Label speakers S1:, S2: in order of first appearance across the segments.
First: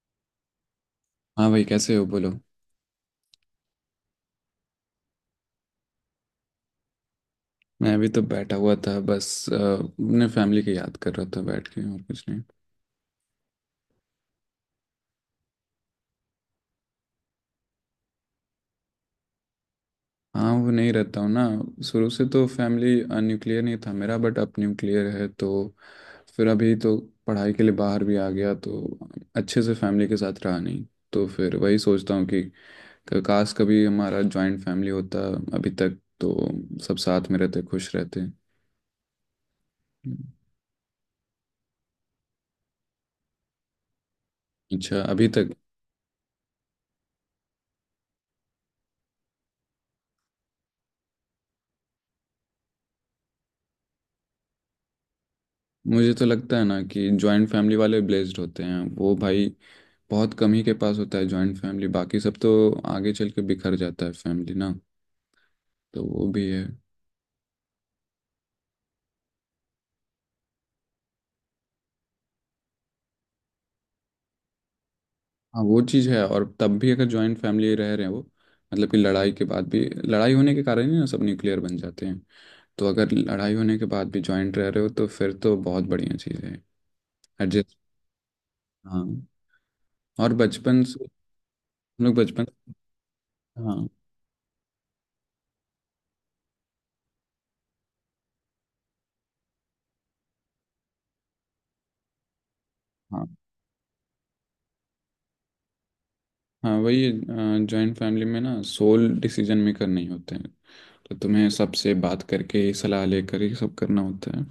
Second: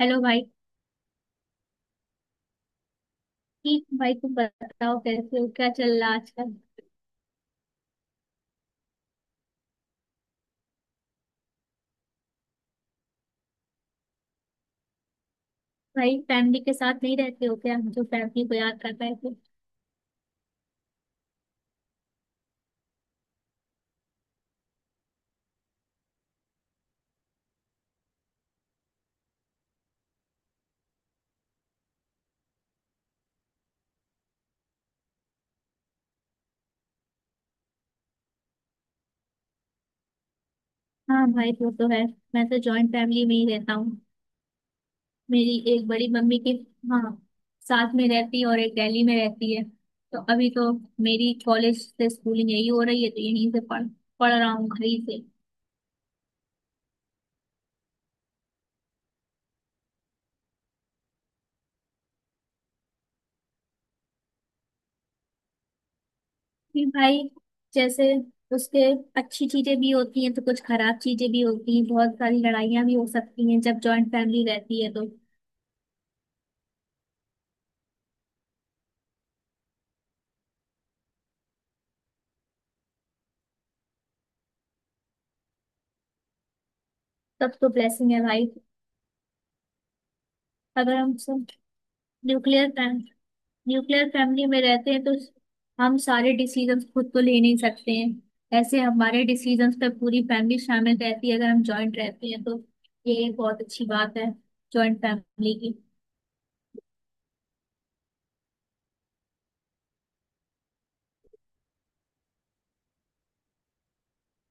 S1: Hello भाई।
S2: हाँ भाई कैसे हो बोलो।
S1: ठीक भाई तुम बताओ कैसे हो, क्या चल रहा है आजकल।
S2: मैं अभी तो बैठा हुआ था बस अपने फैमिली की याद कर रहा था बैठ के, और कुछ नहीं।
S1: भाई फैमिली के साथ नहीं रहते हो क्या, जो फैमिली को याद करता है तो।
S2: हाँ वो नहीं रहता हूँ ना। शुरू से तो फैमिली न्यूक्लियर नहीं था मेरा, बट अब न्यूक्लियर है। तो फिर अभी तो पढ़ाई के लिए बाहर भी आ गया, तो अच्छे से फैमिली के साथ रहा नहीं। तो फिर वही सोचता हूँ कि काश कभी हमारा जॉइंट फैमिली होता। अभी तक तो सब साथ में रहते, खुश रहते।
S1: हाँ भाई वो तो है। मैं तो जॉइंट फैमिली में ही रहता हूँ।
S2: अच्छा अभी तक।
S1: मेरी एक बड़ी मम्मी के, हाँ, साथ में रहती है और एक दिल्ली में रहती है। तो अभी तो मेरी कॉलेज से स्कूलिंग यही हो रही है, तो यहीं से पढ़ पढ़ रहा हूँ घर ही से।
S2: मुझे तो लगता है ना कि जॉइंट फैमिली वाले ब्लेस्ड होते हैं वो भाई। बहुत कम ही के पास होता है जॉइंट फैमिली, बाकी सब तो आगे चल के बिखर जाता है फैमिली ना। तो वो भी है।
S1: फिर भाई जैसे उसके अच्छी चीजें भी होती हैं तो कुछ खराब चीजें भी होती हैं। बहुत सारी लड़ाइयाँ भी हो सकती हैं जब जॉइंट फैमिली रहती है तो।
S2: हाँ वो चीज़ है। और तब भी अगर जॉइंट फैमिली रह रहे हैं वो, मतलब कि लड़ाई के बाद भी, लड़ाई होने के कारण ही ना सब न्यूक्लियर बन जाते हैं। तो अगर लड़ाई होने के बाद भी जॉइंट रह रहे हो, तो फिर तो बहुत बढ़िया चीज़ है।
S1: तब तो
S2: एडजस्ट।
S1: ब्लेसिंग है भाई।
S2: हाँ। और बचपन
S1: अगर
S2: से
S1: हम सब
S2: हम लोग बचपन।
S1: न्यूक्लियर फैम,
S2: हाँ
S1: न्यूक्लियर फैमिली में रहते हैं तो हम सारे डिसीजंस खुद तो ले नहीं सकते हैं। ऐसे हमारे डिसीजंस पे पूरी फैमिली शामिल रहती है अगर हम जॉइंट रहते हैं तो। ये
S2: हाँ
S1: एक बहुत अच्छी बात है जॉइंट फैमिली की।
S2: हाँ। वही। जॉइंट फैमिली में ना सोल डिसीजन मेकर नहीं होते हैं। तो तुम्हें सबसे बात करके, सलाह लेकर ही सब करना होता है।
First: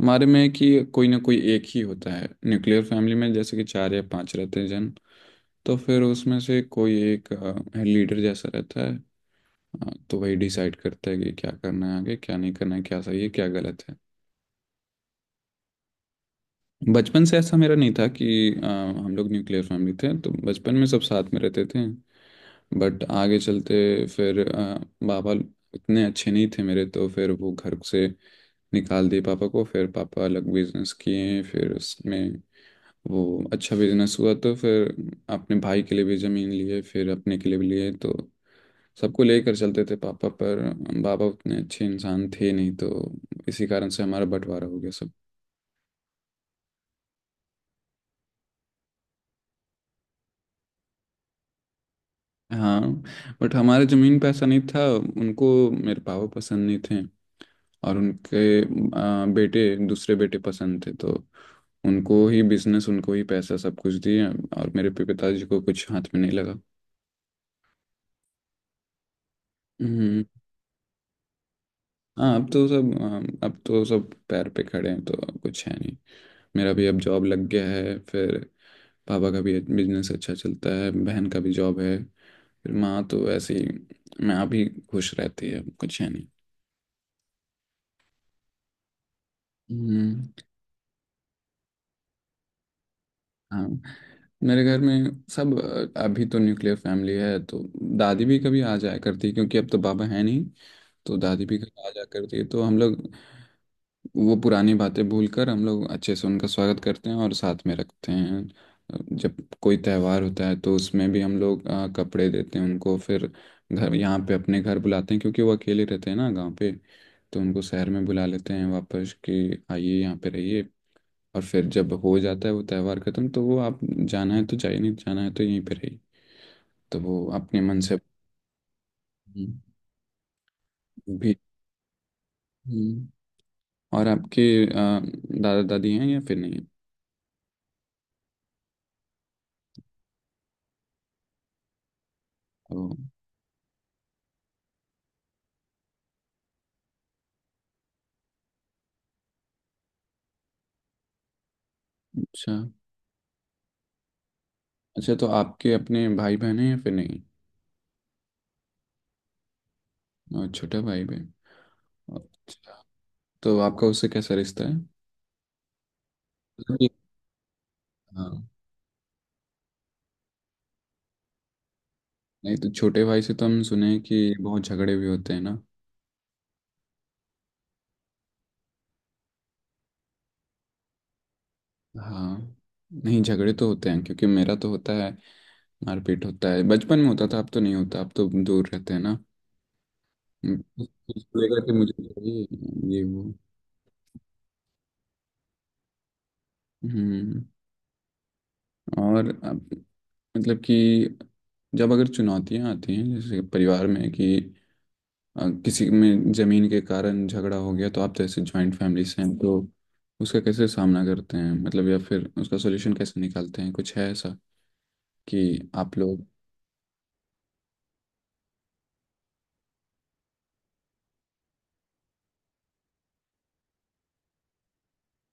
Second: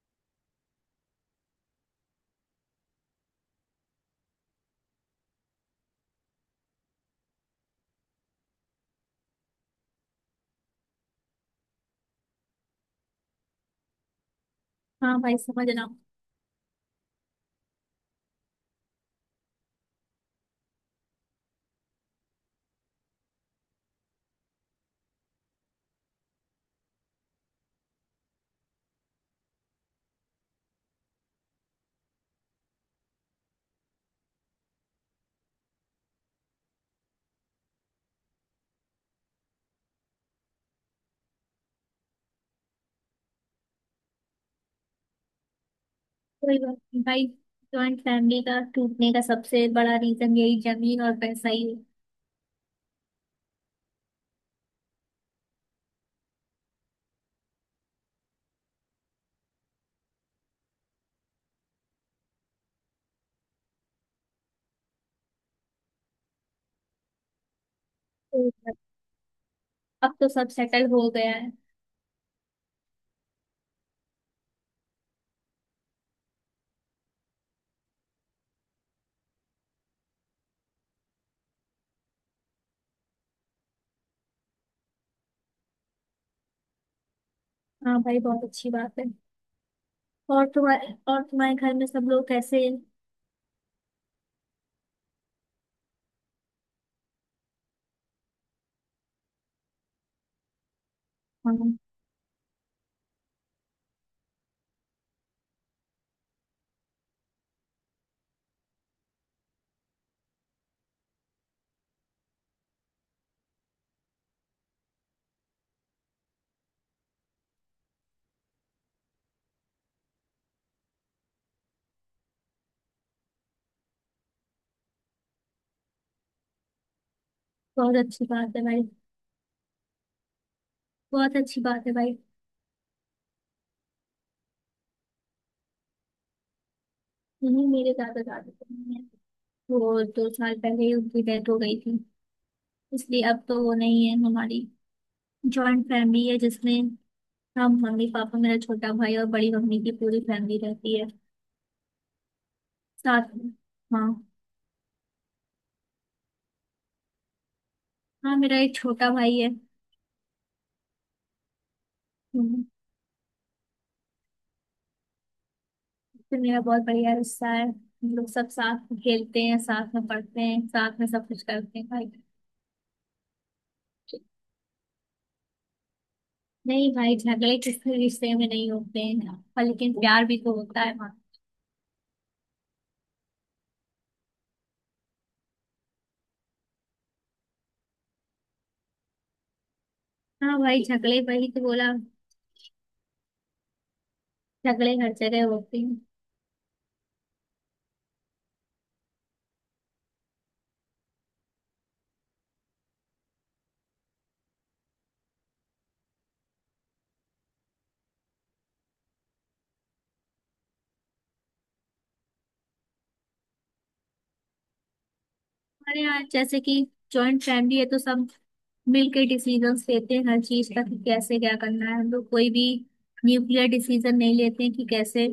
S2: हमारे में कि कोई ना कोई एक ही होता है। न्यूक्लियर फैमिली में जैसे कि चार या पांच रहते हैं जन, तो फिर उसमें से कोई एक लीडर जैसा रहता है। तो वही डिसाइड करता है कि क्या करना है आगे, क्या नहीं करना है, क्या सही है क्या गलत है।
S1: हाँ भाई समझ रहा हूँ।
S2: बचपन से ऐसा मेरा नहीं था कि हम लोग न्यूक्लियर फैमिली थे, तो बचपन में सब साथ में रहते थे। बट आगे चलते फिर बाबा उतने अच्छे नहीं थे मेरे, तो फिर वो घर से निकाल दिए पापा को। फिर पापा अलग बिजनेस किए, फिर उसमें वो अच्छा बिजनेस हुआ। तो फिर अपने भाई के लिए भी ज़मीन लिए, फिर अपने के लिए भी लिए। तो सबको लेकर चलते थे पापा, पर बाबा उतने अच्छे इंसान थे नहीं। तो इसी कारण से हमारा बंटवारा हो गया सब।
S1: कोई बात नहीं भाई। जॉइंट फैमिली का टूटने का सबसे बड़ा रीजन यही जमीन और पैसा ही है।
S2: हाँ। बट हमारे ज़मीन पे ऐसा नहीं था, उनको मेरे पापा पसंद नहीं थे। और उनके बेटे, दूसरे बेटे पसंद थे। तो उनको ही बिजनेस, उनको ही पैसा सब कुछ दिए, और मेरे पिताजी को कुछ हाथ में नहीं लगा।
S1: तो अब
S2: हम्म,
S1: तो सब सेटल हो गया है।
S2: हाँ अब तो सब पैर पे खड़े हैं, तो अब कुछ है नहीं। मेरा भी अब जॉब लग गया है। फिर पापा का भी बिजनेस अच्छा चलता है, बहन का भी जॉब है। फिर माँ तो वैसे ही, माँ भी खुश रहती है, अब कुछ है नहीं।
S1: हाँ भाई बहुत अच्छी बात है।
S2: हम्म।
S1: और तुम्हारे घर में सब लोग कैसे हैं?
S2: हाँ मेरे घर में सब, अभी तो न्यूक्लियर फैमिली है। तो दादी भी कभी आ जाया करती है, क्योंकि अब तो बाबा है नहीं। तो दादी भी
S1: हाँ,
S2: कभी आ जाया करती है, तो हम लोग वो पुरानी बातें भूलकर, हम लोग अच्छे से उनका स्वागत करते हैं और साथ में रखते हैं। जब कोई त्यौहार होता है तो उसमें भी हम लोग कपड़े देते हैं उनको। फिर घर यहाँ पे अपने घर बुलाते हैं, क्योंकि वो अकेले रहते हैं ना गांव पे। तो उनको शहर में बुला लेते हैं वापस कि आइए यहाँ पे रहिए। और फिर जब हो जाता है वो त्यौहार खत्म, तो वो आप, जाना है तो जाइए, नहीं तो जाना है तो यहीं पे रहिए। तो वो अपने मन
S1: बहुत
S2: से
S1: अच्छी बात है भाई।
S2: भी।
S1: बहुत अच्छी बात है भाई।
S2: और आपके दादा दादी हैं या फिर नहीं?
S1: नहीं, मेरे दादा दादी तो नहीं है। वो 2 साल पहले ही उनकी डेथ हो गई थी।
S2: ओ,
S1: इसलिए अब तो वो नहीं है। हमारी जॉइंट फैमिली है जिसमें हम मम्मी पापा मेरा छोटा भाई और बड़ी मम्मी की पूरी फैमिली रहती है
S2: अच्छा।
S1: साथ में। हाँ।
S2: अच्छा तो आपके अपने भाई बहन हैं या फिर नहीं?
S1: हाँ मेरा एक छोटा भाई है।
S2: और छोटा भाई बहन।
S1: हम्म।
S2: अच्छा। तो आपका उससे कैसा रिश्ता है?
S1: फिर मेरा
S2: मतलब
S1: बहुत
S2: कि-
S1: बढ़िया रिश्ता है। हम लोग
S2: हाँ।
S1: सब साथ में खेलते हैं, साथ में पढ़ते हैं, साथ में सब कुछ करते हैं भाई।
S2: नहीं तो छोटे भाई से तो हम सुने हैं कि बहुत झगड़े भी होते हैं ना?
S1: नहीं भाई झगड़े किसी रिश्ते में नहीं होते हैं पर लेकिन प्यार भी तो होता है।
S2: हाँ। नहीं झगड़े तो होते हैं, क्योंकि मेरा तो होता है। मारपीट होता है, बचपन में होता था, अब तो नहीं होता, अब तो दूर रहते हैं ना।
S1: हाँ भाई
S2: हम्म,
S1: झगड़े वही
S2: बोलेगा
S1: तो
S2: कि
S1: बोला।
S2: मुझे चाहिए, ये वो।
S1: झगड़े हर जगह होते हैं।
S2: हम्म और अब, मतलब कि जब अगर चुनौतियां आती हैं जैसे परिवार में कि किसी में जमीन के कारण झगड़ा हो गया, तो आप जैसे ज्वाइंट फैमिली से हैं, तो उसका कैसे सामना करते हैं, मतलब या फिर उसका सोल्यूशन कैसे निकालते हैं, कुछ है ऐसा कि आप
S1: हमारे यहाँ
S2: लोग?
S1: जैसे कि जॉइंट फैमिली है तो सब मिलके डिसीजंस लेते हैं हर चीज का कि कैसे क्या करना है। हम लोग कोई भी न्यूक्लियर डिसीजन नहीं लेते हैं कि कैसे।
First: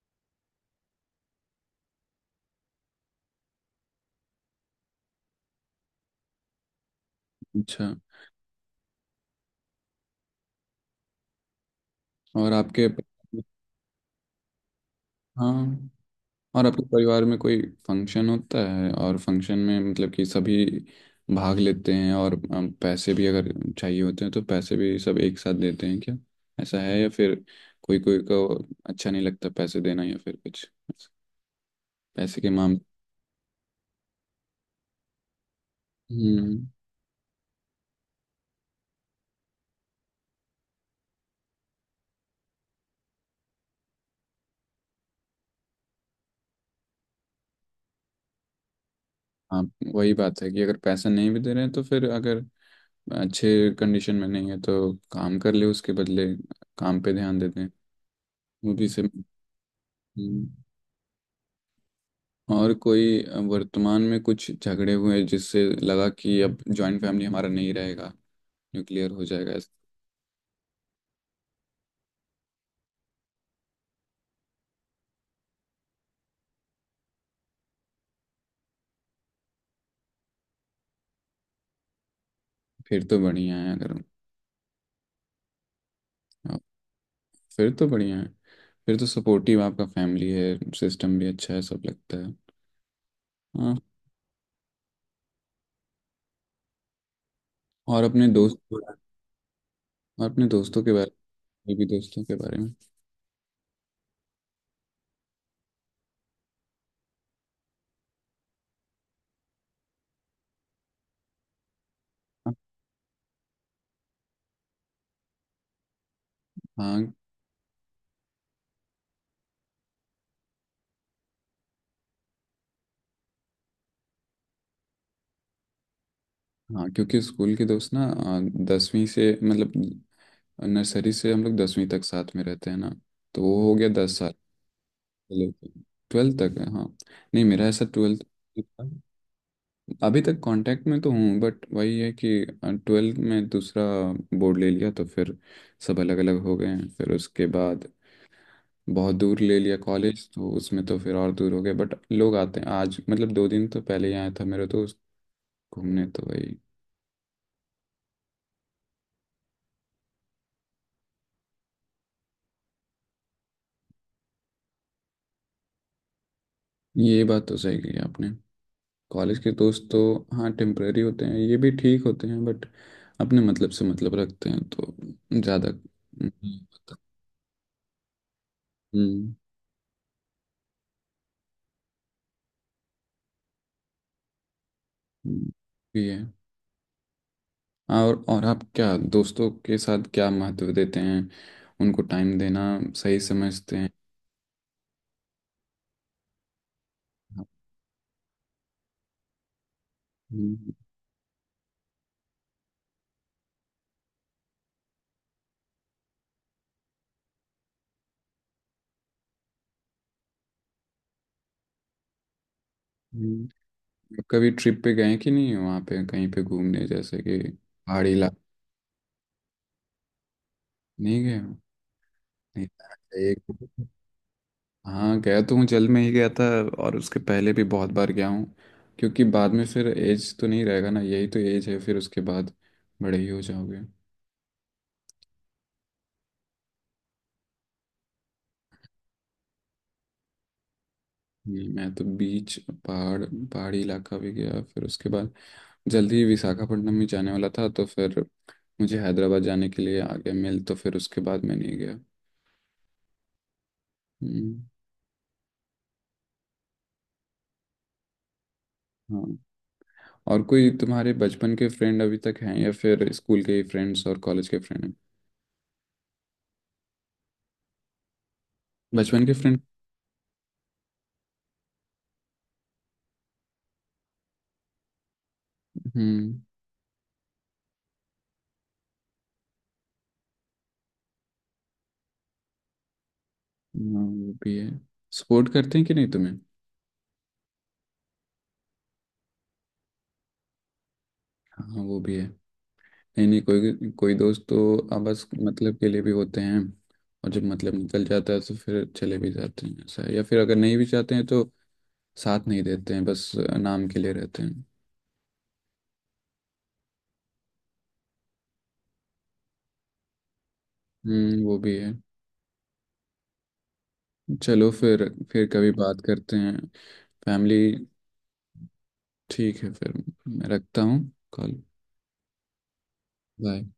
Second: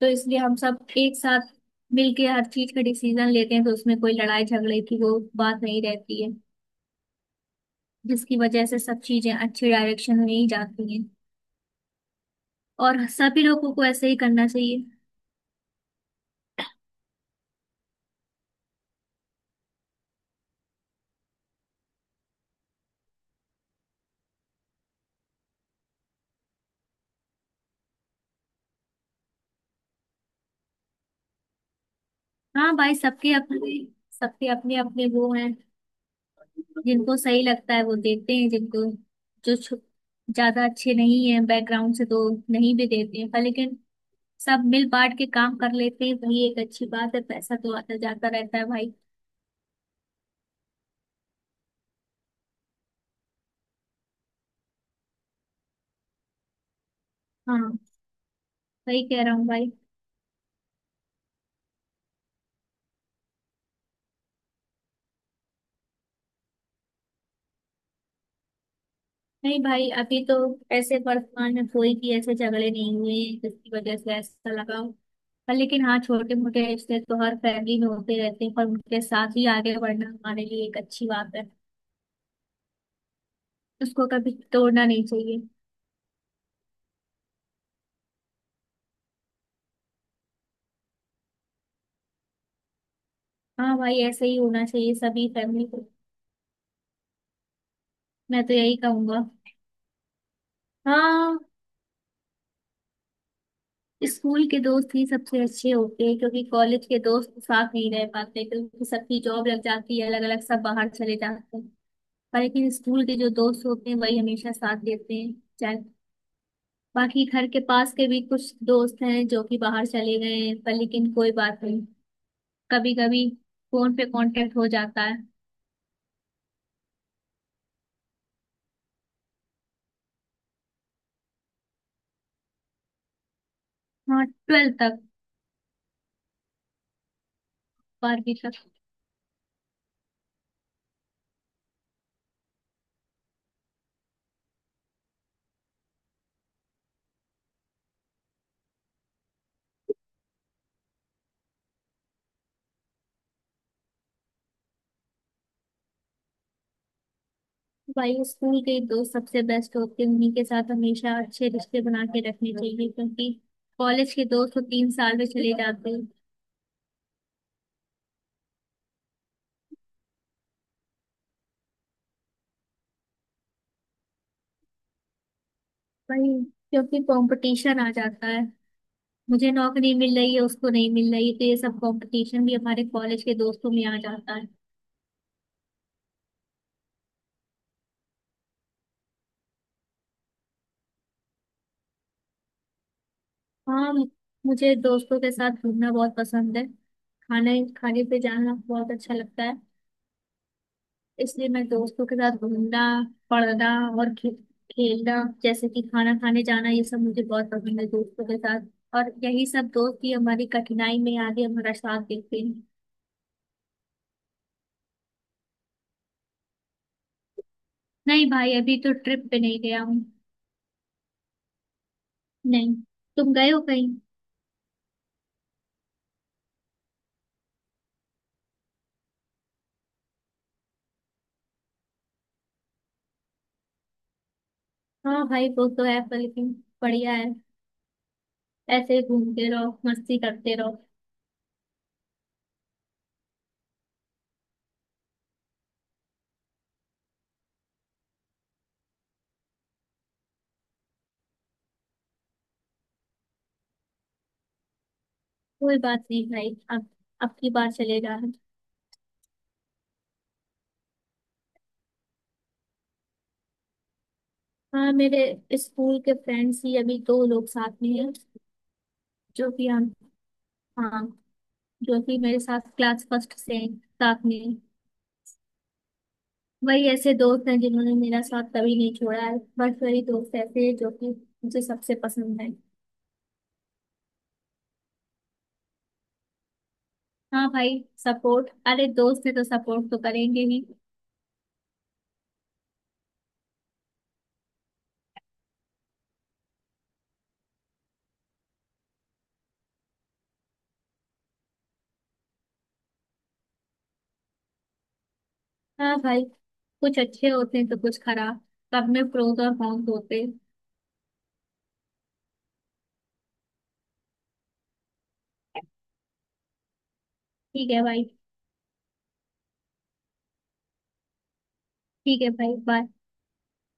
S1: तो इसलिए हम सब एक साथ मिलके हर चीज का डिसीजन लेते हैं तो उसमें कोई लड़ाई झगड़े की वो बात नहीं रहती है।
S2: अच्छा।
S1: जिसकी वजह से सब चीजें अच्छी डायरेक्शन में ही जाती हैं।
S2: और आपके,
S1: और सभी लोगों को ऐसे ही करना चाहिए।
S2: हाँ, और आपके परिवार में कोई फंक्शन होता है, और फंक्शन में मतलब कि सभी भाग लेते हैं और पैसे भी अगर चाहिए होते हैं, तो पैसे भी सब एक साथ देते हैं क्या? ऐसा है या फिर कोई कोई को अच्छा नहीं लगता पैसे देना या फिर कुछ पैसे के
S1: हाँ भाई सबके अपने, सबके अपने अपने वो हैं।
S2: मामले?
S1: जिनको सही लगता है वो देते हैं। जो छु- ज्यादा अच्छे नहीं है बैकग्राउंड से तो नहीं भी देते हैं, पर लेकिन सब मिल बांट के काम कर लेते हैं। वही एक अच्छी बात है। पैसा तो आता जाता रहता है भाई।
S2: हाँ वही बात है कि अगर पैसा नहीं भी दे रहे हैं, तो फिर अगर अच्छे कंडीशन में नहीं है तो काम कर ले उसके बदले, काम पे ध्यान देते हैं।
S1: हाँ
S2: मूवी से।
S1: वही कह रहा हूँ भाई।
S2: हम्म। और कोई वर्तमान में कुछ झगड़े हुए जिससे लगा कि अब जॉइंट फैमिली हमारा नहीं रहेगा, न्यूक्लियर हो जाएगा?
S1: नहीं भाई अभी तो ऐसे वर्तमान में कोई भी ऐसे झगड़े नहीं हुए हैं जिसकी वजह से ऐसा लगा हो। पर लेकिन हाँ, छोटे मोटे रिश्ते तो हर फैमिली में होते रहते हैं, पर उनके साथ ही आगे बढ़ना हमारे लिए एक अच्छी बात है।
S2: फिर तो बढ़िया है अगर।
S1: उसको कभी तोड़ना नहीं चाहिए।
S2: हाँ, फिर तो बढ़िया है। फिर तो सपोर्टिव आपका फैमिली है, सिस्टम भी अच्छा है सब लगता है। हाँ।
S1: हाँ भाई ऐसे ही होना चाहिए सभी फैमिली को।
S2: और अपने
S1: मैं तो
S2: दोस्त,
S1: यही
S2: और
S1: कहूंगा।
S2: अपने दोस्तों के बारे
S1: हाँ,
S2: में भी, दोस्तों के बारे में।
S1: स्कूल के दोस्त ही सबसे अच्छे होते हैं क्योंकि कॉलेज के दोस्त साथ नहीं रह पाते क्योंकि सबकी जॉब लग जाती है, अलग अलग सब बाहर चले जाते हैं। पर लेकिन स्कूल के जो दोस्त होते हैं वही हमेशा साथ देते हैं, चाहे।
S2: हाँ
S1: बाकी घर के पास के भी कुछ दोस्त हैं जो कि बाहर चले गए हैं पर लेकिन कोई बात नहीं, कभी कभी फोन पे कांटेक्ट हो जाता है।
S2: हाँ। क्योंकि स्कूल के दोस्त ना 10वीं से मतलब, नर्सरी से हम लोग 10वीं तक साथ में रहते हैं ना। तो वो हो गया दस
S1: हाँ
S2: साल
S1: ट्वेल्थ तक।
S2: 12th तक है, हाँ। नहीं मेरा ऐसा 12th,
S1: बारहवीं तक।
S2: अभी तक कांटेक्ट में तो हूँ, बट वही है कि 12th में दूसरा बोर्ड ले लिया, तो फिर सब अलग अलग हो गए हैं। फिर उसके बाद बहुत दूर ले लिया कॉलेज, तो उसमें तो फिर और दूर हो गए। बट लोग आते हैं, आज मतलब 2 दिन तो पहले ही आया था मेरा दोस्त घूमने, तो वही।
S1: भाई स्कूल के ही दोस्त सबसे बेस्ट होते हैं। उन्हीं के साथ हमेशा अच्छे रिश्ते बना के रखने चाहिए क्योंकि कॉलेज के दोस्त तो 3 साल में चले जाते हैं
S2: ये बात तो सही कही आपने। कॉलेज के दोस्त तो, हाँ, टेम्परेरी होते हैं, ये भी ठीक होते हैं, बट अपने मतलब से मतलब रखते हैं, तो ज़्यादा
S1: भाई।
S2: नहीं होता।
S1: क्योंकि कंपटीशन आ जाता है।
S2: हम्म।
S1: मुझे नौकरी मिल रही है उसको नहीं मिल रही, तो ये सब कंपटीशन भी हमारे कॉलेज के दोस्तों में आ जाता है।
S2: हम्म, ये है। और आप क्या दोस्तों के साथ क्या महत्व देते हैं? उनको टाइम देना सही समझते हैं?
S1: हाँ, मुझे दोस्तों के साथ घूमना बहुत पसंद है। खाने खाने पे जाना बहुत अच्छा लगता है।
S2: हम्म,
S1: इसलिए मैं दोस्तों के साथ घूमना, पढ़ना और खेलना, जैसे कि खाना खाने जाना, ये सब मुझे बहुत पसंद है दोस्तों के साथ। और यही सब दोस्त ही हमारी कठिनाई में आगे हमारा साथ देते हैं।
S2: हम्म। कभी ट्रिप पे गए कि नहीं वहाँ पे कहीं पे घूमने, जैसे कि पहाड़ी
S1: नहीं
S2: इलाके?
S1: भाई अभी तो ट्रिप पे नहीं गया हूँ।
S2: नहीं गए हो? नहीं
S1: नहीं।
S2: जाना
S1: तुम
S2: चाहिए।
S1: गए हो कहीं।
S2: हाँ गया तो हूँ, जल में ही गया था, और उसके पहले भी बहुत बार गया हूँ। क्योंकि बाद में फिर एज तो नहीं रहेगा ना, यही तो एज है, फिर उसके बाद बड़े ही हो जाओगे।
S1: हाँ भाई वो तो है पर लेकिन बढ़िया है, ऐसे ही घूमते रहो मस्ती करते रहो।
S2: नहीं, मैं तो बीच, पहाड़, पहाड़ी इलाका भी गया। फिर उसके बाद जल्दी ही विशाखापट्टनम भी जाने वाला था, तो फिर मुझे हैदराबाद जाने के लिए आ गया मिल, तो फिर उसके बाद मैं नहीं गया। हम्म,
S1: कोई बात नहीं भाई, अब की बार चलेगा।
S2: हाँ। और कोई तुम्हारे बचपन के फ्रेंड अभी तक हैं, या फिर स्कूल के ही फ्रेंड्स और कॉलेज के फ्रेंड
S1: हाँ
S2: हैं?
S1: मेरे स्कूल के फ्रेंड्स ही अभी 2 लोग साथ में हैं,
S2: बचपन के
S1: जो
S2: फ्रेंड।
S1: कि हम, हाँ, जो कि मेरे साथ क्लास फर्स्ट से हैं, साथ में हैं।
S2: हम्म।
S1: वही ऐसे दोस्त हैं जिन्होंने मेरा साथ कभी नहीं छोड़ा है। बस वही दोस्त ऐसे हैं जो कि मुझे सबसे पसंद है।
S2: हाँ वो भी है। सपोर्ट करते हैं कि नहीं तुम्हें?
S1: हाँ भाई सपोर्ट, अरे दोस्त है तो सपोर्ट तो करेंगे ही।
S2: हाँ वो भी है। नहीं नहीं, कोई कोई दोस्त तो आपस मतलब के लिए भी होते हैं। और जब मतलब निकल जाता है तो फिर चले भी जाते हैं, ऐसा है। या फिर अगर नहीं भी चाहते हैं तो साथ नहीं देते हैं, बस नाम के लिए रहते हैं।
S1: हाँ भाई कुछ अच्छे होते हैं तो कुछ खराब। सब में प्रोज और कॉन्स होते हैं।
S2: हम्म, वो भी है। चलो फिर कभी बात करते हैं। फैमिली।
S1: ठीक है भाई।
S2: ठीक है फिर, मैं रखता हूँ कॉल।
S1: ठीक है भाई, बाय।
S2: बाय।